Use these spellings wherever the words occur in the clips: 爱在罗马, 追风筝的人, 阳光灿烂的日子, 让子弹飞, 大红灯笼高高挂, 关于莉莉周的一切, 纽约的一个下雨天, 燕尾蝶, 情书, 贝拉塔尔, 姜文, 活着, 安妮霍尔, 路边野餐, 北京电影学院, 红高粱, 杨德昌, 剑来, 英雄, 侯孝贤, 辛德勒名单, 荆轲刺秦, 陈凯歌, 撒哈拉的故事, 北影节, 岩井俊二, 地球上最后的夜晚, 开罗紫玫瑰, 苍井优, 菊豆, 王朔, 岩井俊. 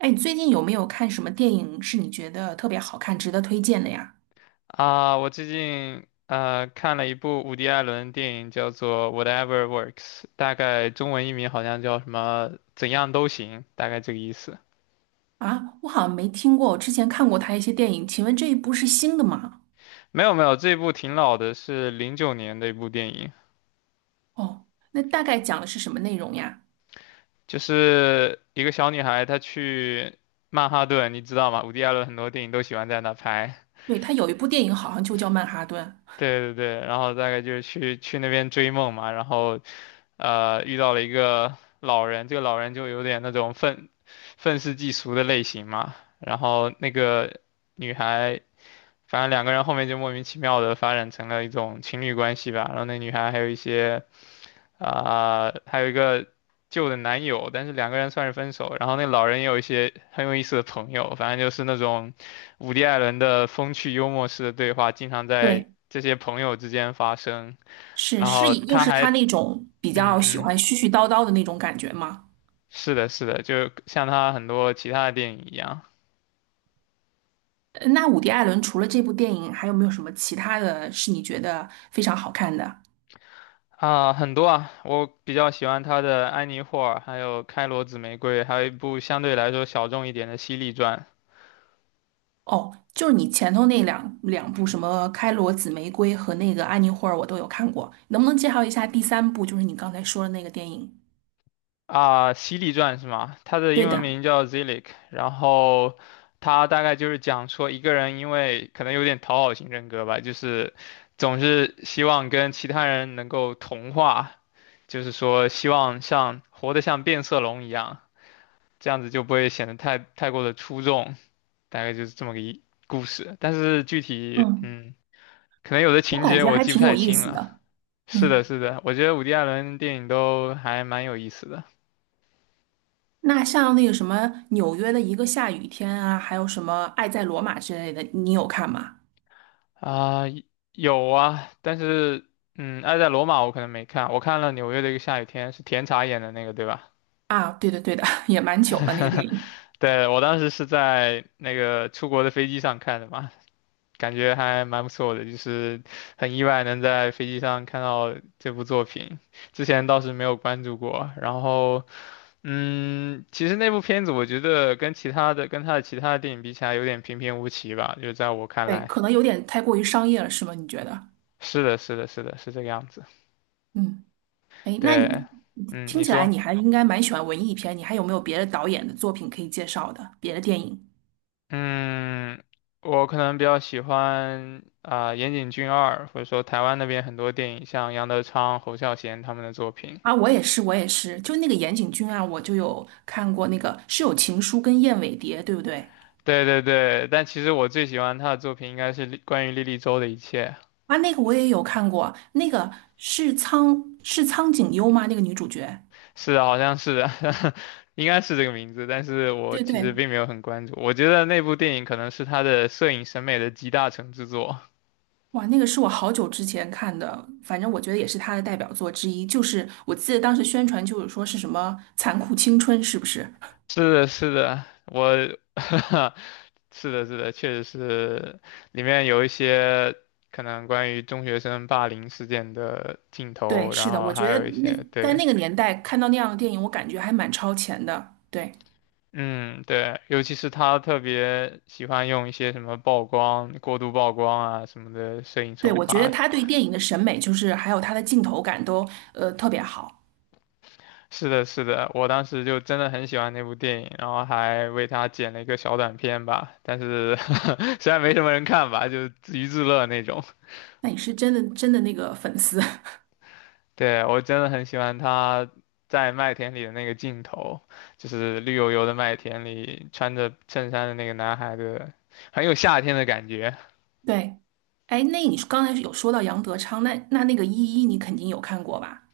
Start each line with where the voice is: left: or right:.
right: 哎，你最近有没有看什么电影是你觉得特别好看、值得推荐的呀？
left: 啊，我最近看了一部伍迪·艾伦的电影，叫做《Whatever Works》，大概中文译名好像叫什么“怎样都行”，大概这个意思。
right: 啊，我好像没听过，我之前看过他一些电影，请问这一部是新的吗？
left: 没有没有，这部挺老的，是09年的一部电影，
right: 哦，那大概讲的是什么内容呀？
left: 就是一个小女孩她去曼哈顿，你知道吗？伍迪·艾伦很多电影都喜欢在那拍。
right: 对，他有一部电影好像就叫《曼哈顿》。
left: 对对对，然后大概就是去那边追梦嘛，然后遇到了一个老人，这个老人就有点那种愤世嫉俗的类型嘛。然后那个女孩，反正两个人后面就莫名其妙的发展成了一种情侣关系吧。然后那女孩还有一些还有一个旧的男友，但是两个人算是分手。然后那老人也有一些很有意思的朋友，反正就是那种伍迪·艾伦的风趣幽默式的对话，经常在
right: 对，
left: 这些朋友之间发生。
right: 是
left: 然
right: 是
left: 后
right: 以，又
left: 他
right: 是
left: 还，
right: 他那种比
left: 嗯
right: 较喜
left: 嗯。
right: 欢絮絮叨叨的那种感觉吗？
left: 是的，是的，就像他很多其他的电影一样。
right: 那伍迪·艾伦除了这部电影，还有没有什么其他的是你觉得非常好看的？
left: 啊，很多啊，我比较喜欢他的《安妮霍尔》，还有《开罗紫玫瑰》，还有一部相对来说小众一点的《犀利传》。
right: 哦，就是你前头那两部什么《开罗紫玫瑰》和那个《安妮霍尔》，我都有看过。能不能介绍一下第三部，就是你刚才说的那个电影？
left: 啊，《犀利传》是吗？它的
right: 对
left: 英文
right: 的，
left: 名叫 Zilic，然后它大概就是讲说一个人因为可能有点讨好型人格吧，就是总是希望跟其他人能够同化，就是说希望像活得像变色龙一样，这样子就不会显得太过的出众。大概就是这么个故事。但是具体，
right: 嗯，
left: 可能有的
right: 我
left: 情
right: 感
left: 节
right: 觉
left: 我
right: 还
left: 记不
right: 挺有
left: 太
right: 意
left: 清
right: 思
left: 了。
right: 的。
left: 是的，
right: 嗯，
left: 是的，我觉得伍迪·艾伦电影都还蛮有意思的。
right: 那像那个什么纽约的一个下雨天啊，还有什么《爱在罗马》之类的，你有看吗？
left: 啊、有啊，但是，嗯，爱在罗马我可能没看，我看了《纽约的一个下雨天》，是甜茶演的那个，对吧？
right: 啊，对的对的，也蛮久了那个电影。
left: 对，我当时是在那个出国的飞机上看的嘛，感觉还蛮不错的，就是很意外能在飞机上看到这部作品，之前倒是没有关注过。然后其实那部片子我觉得跟他的其他的电影比起来，有点平平无奇吧，就在我看
right: 对，
left: 来。
right: 可能有点太过于商业了，是吗？你觉得？
left: 是的，是的，是的，是这个样子。
right: 嗯。哎，那你
left: 对，嗯，
right: 听
left: 你
right: 起来
left: 说，
right: 你还应该蛮喜欢文艺片，你还有没有别的导演的作品可以介绍的？别的电影。
left: 嗯，我可能比较喜欢岩井俊二，或者说台湾那边很多电影，像杨德昌、侯孝贤他们的作品。
right: 啊，我也是，我也是，就那个岩井俊啊，我就有看过那个是有《情书》跟《燕尾蝶》，对不对？
left: 对对对，但其实我最喜欢他的作品应该是关于莉莉周的一切。
right: 啊，那个我也有看过，那个是苍井优吗？那个女主角？
left: 是的，好像是应该是这个名字，但是我
right: 对
left: 其实
right: 对。
left: 并没有很关注。我觉得那部电影可能是他的摄影审美的集大成之作。
right: 哇，那个是我好久之前看的，反正我觉得也是她的代表作之一，就是我记得当时宣传就是说是什么残酷青春，是不是？
left: 是的，是的，我，是的，是的，确实是，里面有一些可能关于中学生霸凌事件的镜
right: 对，
left: 头，然
right: 是的，
left: 后
right: 我
left: 还
right: 觉得
left: 有一
right: 那
left: 些，
right: 在
left: 对，
right: 那个年代看到那样的电影，我感觉还蛮超前的。对，
left: 嗯，对，尤其是他特别喜欢用一些什么曝光、过度曝光啊什么的摄影
right: 对，
left: 手
right: 我觉得
left: 法。
right: 他对电影的审美，就是还有他的镜头感都特别好。
left: 是的，是的，我当时就真的很喜欢那部电影，然后还为它剪了一个小短片吧，但是 虽然没什么人看吧，就自娱自乐那种。
right: 那你是真的真的那个粉丝，
left: 对，我真的很喜欢他在麦田里的那个镜头，就是绿油油的麦田里穿着衬衫的那个男孩的，很有夏天的感觉。
right: 对。哎，那你刚才有说到杨德昌，那那个《一一》你肯定有看过吧？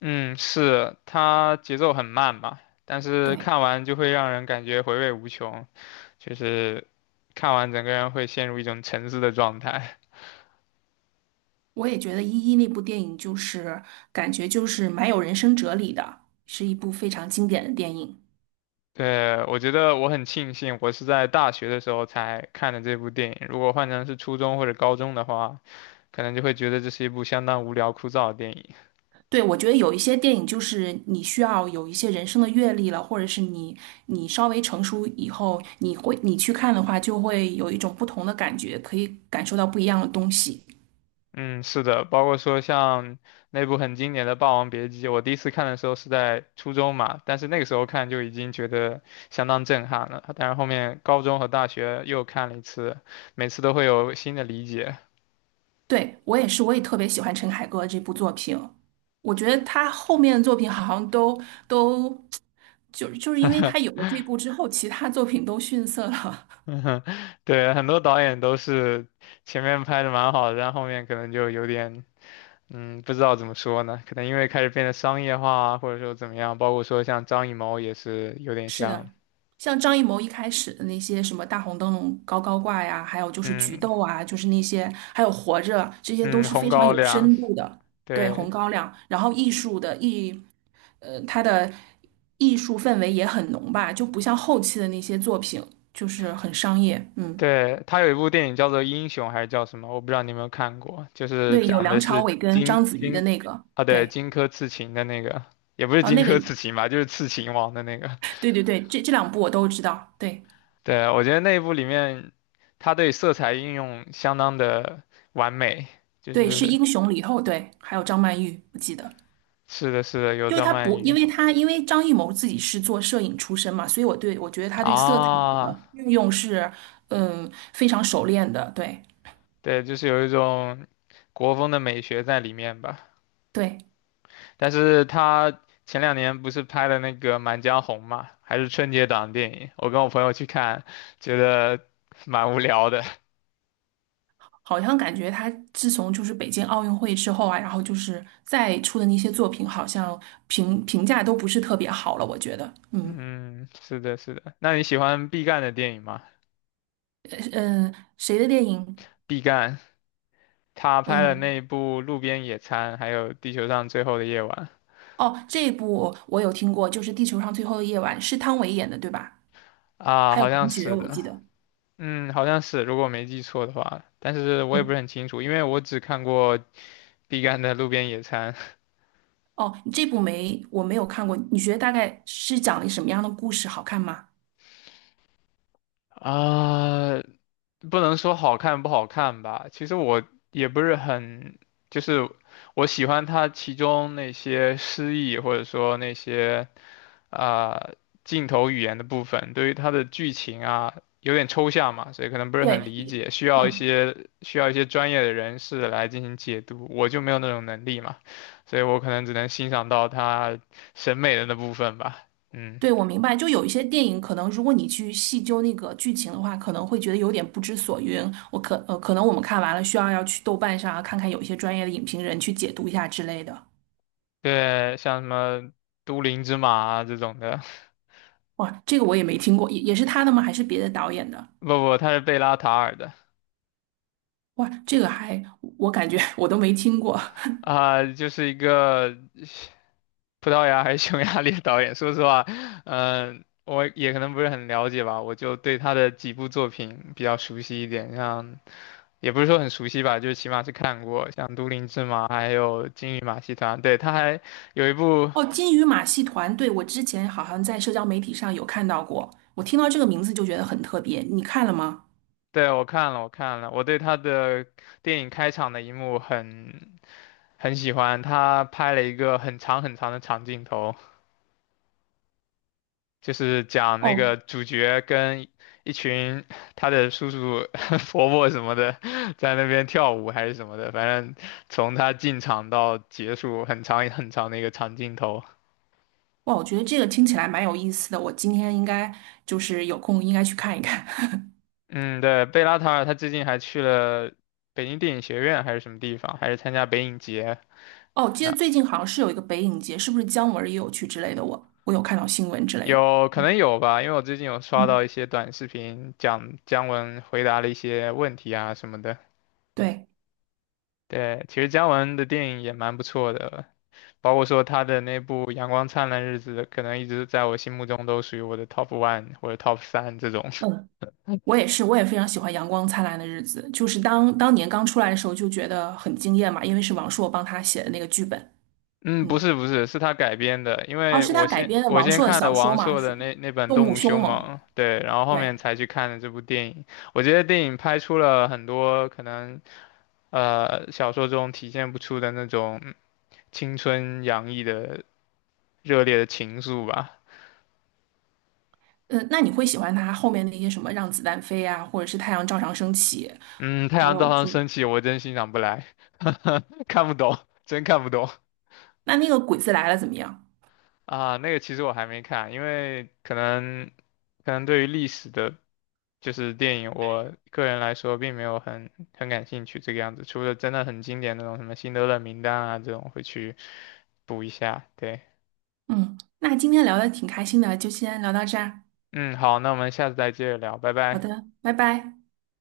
left: 嗯，是，他节奏很慢吧，但是
right: 对，
left: 看完就会让人感觉回味无穷，就是看完整个人会陷入一种沉思的状态。
right: 我也觉得《一一》那部电影就是感觉就是蛮有人生哲理的，是一部非常经典的电影。
left: 对，我觉得我很庆幸，我是在大学的时候才看的这部电影。如果换成是初中或者高中的话，可能就会觉得这是一部相当无聊枯燥的电影。
right: 对，我觉得有一些电影就是你需要有一些人生的阅历了，或者是你稍微成熟以后，你去看的话，就会有一种不同的感觉，可以感受到不一样的东西。
left: 嗯，是的，包括说像那部很经典的《霸王别姬》，我第一次看的时候是在初中嘛，但是那个时候看就已经觉得相当震撼了。但是后面高中和大学又看了一次，每次都会有新的理解。
right: 对，我也是，我也特别喜欢陈凯歌这部作品。我觉得他后面的作品好像都都 就是因为他有了这部之后，其他作品都逊色了。
left: 嗯哼。对，很多导演都是前面拍的蛮好的，但后面可能就有点。嗯，不知道怎么说呢，可能因为开始变得商业化啊，或者说怎么样，包括说像张艺谋也是有点
right: 是
left: 像。
right: 的，像张艺谋一开始的那些什么大红灯笼高高挂呀，还有就是菊
left: 嗯
right: 豆啊，就是那些，还有活着，这些都
left: 嗯，
right: 是
left: 红
right: 非常
left: 高
right: 有
left: 粱，
right: 深度的。对，红
left: 对
right: 高粱，然后艺术的艺，他的艺术氛围也很浓吧，就不像后期的那些作品，就是很商业。嗯，
left: 对，他有一部电影叫做《英雄》还是叫什么，我不知道你有没有看过，就是
right: 对，有
left: 讲
right: 梁
left: 的
right: 朝
left: 是
right: 伟跟章子怡的那个。
left: 啊，对，
right: 对。
left: 荆轲刺秦的那个，也不是
right: 啊，
left: 荆
right: 那个，
left: 轲刺秦吧，就是刺秦王的那个，
right: 对对对，这两部我都知道。对
left: 对，我觉得那一部里面，他对色彩运用相当的完美，就
right: 对，是
left: 是
right: 英雄里以后，对，还有张曼玉，我记得。
left: 是的是的，有
right: 就是
left: 张
right: 他
left: 曼
right: 不，因
left: 玉。
right: 为他因为张艺谋自己是做摄影出身嘛，所以我觉得他对色彩
left: 啊。
right: 的运用是，嗯，非常熟练的。对
left: 对，就是有一种国风的美学在里面吧。
right: 对，
left: 但是他前两年不是拍了那个《满江红》嘛，还是春节档电影，我跟我朋友去看，觉得蛮无聊的。
right: 好像感觉他自从就是北京奥运会之后啊，然后就是再出的那些作品，好像评价都不是特别好了。我觉得，嗯。
left: 嗯，是的，是的。那你喜欢毕赣的电影吗？
right: 嗯，谁的电影？
left: 毕赣他拍了那一
right: 嗯。
left: 部《路边野餐》，还有《地球上最后的夜晚》。
right: 哦，这一部我有听过，就是《地球上最后的夜晚》，是汤唯演的，对吧？
left: 啊，
right: 还有
left: 好像
right: 王珏，
left: 是
right: 我
left: 的，
right: 记得。
left: 嗯，好像是，如果我没记错的话，但是我也不是
right: 嗯。
left: 很清楚，因为我只看过毕赣的《路边野餐》。
right: 哦，这部没，我没有看过。你觉得大概是讲了什么样的故事？好看吗？
left: 啊，不能说好看不好看吧，其实我也不是很，就是我喜欢它其中那些诗意或者说那些啊、呃镜头语言的部分，对于它的剧情啊有点抽象嘛，所以可能不是很
right: 对，
left: 理解，
right: 嗯，
left: 需要一些专业的人士来进行解读，我就没有那种能力嘛，所以我可能只能欣赏到它审美的那部分吧，嗯，
right: 对，我明白。就有一些电影，可能如果你去细究那个剧情的话，可能会觉得有点不知所云。可能我们看完了，要去豆瓣上啊，看看有一些专业的影评人去解读一下之类的。
left: 对，像什么都灵之马啊这种的。
right: 哇，这个我也没听过，也是他的吗？还是别的导演的？
left: 不不，他是贝拉塔尔的。
right: 哇，这个还我感觉 我都没听过。
left: 就是一个葡萄牙还是匈牙利的导演。说实话，我也可能不是很了解吧，我就对他的几部作品比较熟悉一点，像也不是说很熟悉吧，就是起码是看过，像《都灵之马》还有《金鱼马戏团》。对，他还有一部，
right: 哦，金鱼马戏团，对，我之前好像在社交媒体上有看到过，我听到这个名字就觉得很特别，你看了吗？
left: 对，我看了，我看了，我对他的电影开场的一幕很喜欢，他拍了一个很长很长的长镜头。就是讲那
right: 哦。
left: 个主角跟一群他的叔叔、伯伯什么的在那边跳舞还是什么的，反正从他进场到结束很长很长的一个长镜头。
right: 哇，我觉得这个听起来蛮有意思的，我今天应该就是有空应该去看一看。
left: 嗯，对，贝拉塔尔他最近还去了北京电影学院还是什么地方，还是参加北影节。
right: 哦，记得
left: 啊，
right: 最近好像是有一个北影节，是不是姜文儿也有去之类的？我有看到新闻之类的。
left: 有可能
right: 嗯，
left: 有吧，因为我最近有刷到
right: 嗯
left: 一些短视频讲姜文回答了一些问题啊什么的。
right: 对，
left: 对，其实姜文的电影也蛮不错的，包括说他的那部《阳光灿烂日子》，可能一直在我心目中都属于我的 top 1 或者 top 三这种。
right: 嗯，我也是，我也非常喜欢《阳光灿烂的日子》，就是当年刚出来的时候就觉得很惊艳嘛，因为是王朔帮他写的那个剧本。
left: 嗯，不
right: 嗯。
left: 是不是，是他改编的，因
right: 哦，
left: 为
right: 是他改编的
left: 我
right: 王
left: 先
right: 朔的
left: 看了
right: 小说
left: 王
right: 吗？
left: 朔
right: 是
left: 的那本
right: 《动
left: 《动
right: 物
left: 物凶
right: 凶猛》。
left: 猛》，对，然后后
right: 对，
left: 面才去看的这部电影。我觉得电影拍出了很多可能小说中体现不出的那种青春洋溢的热烈的情愫吧。
right: 嗯，那你会喜欢他后面那些什么《让子弹飞》啊，或者是《太阳照常升起》，
left: 嗯，太
right: 还
left: 阳照
right: 有
left: 常
right: 就
left: 升起，我真欣赏不来，看不懂，真看不懂。
right: 那那个《鬼子来了》怎么样？
left: 啊，那个其实我还没看，因为可能对于历史的，就是电影，我个人来说并没有很感兴趣这个样子，除了真的很经典那种什么《辛德勒名单》啊这种会去补一下。对，
right: 嗯，那今天聊的挺开心的，就先聊到这儿。
left: 嗯，好，那我们下次再接着聊，拜
right: 好
left: 拜。
right: 的，拜拜。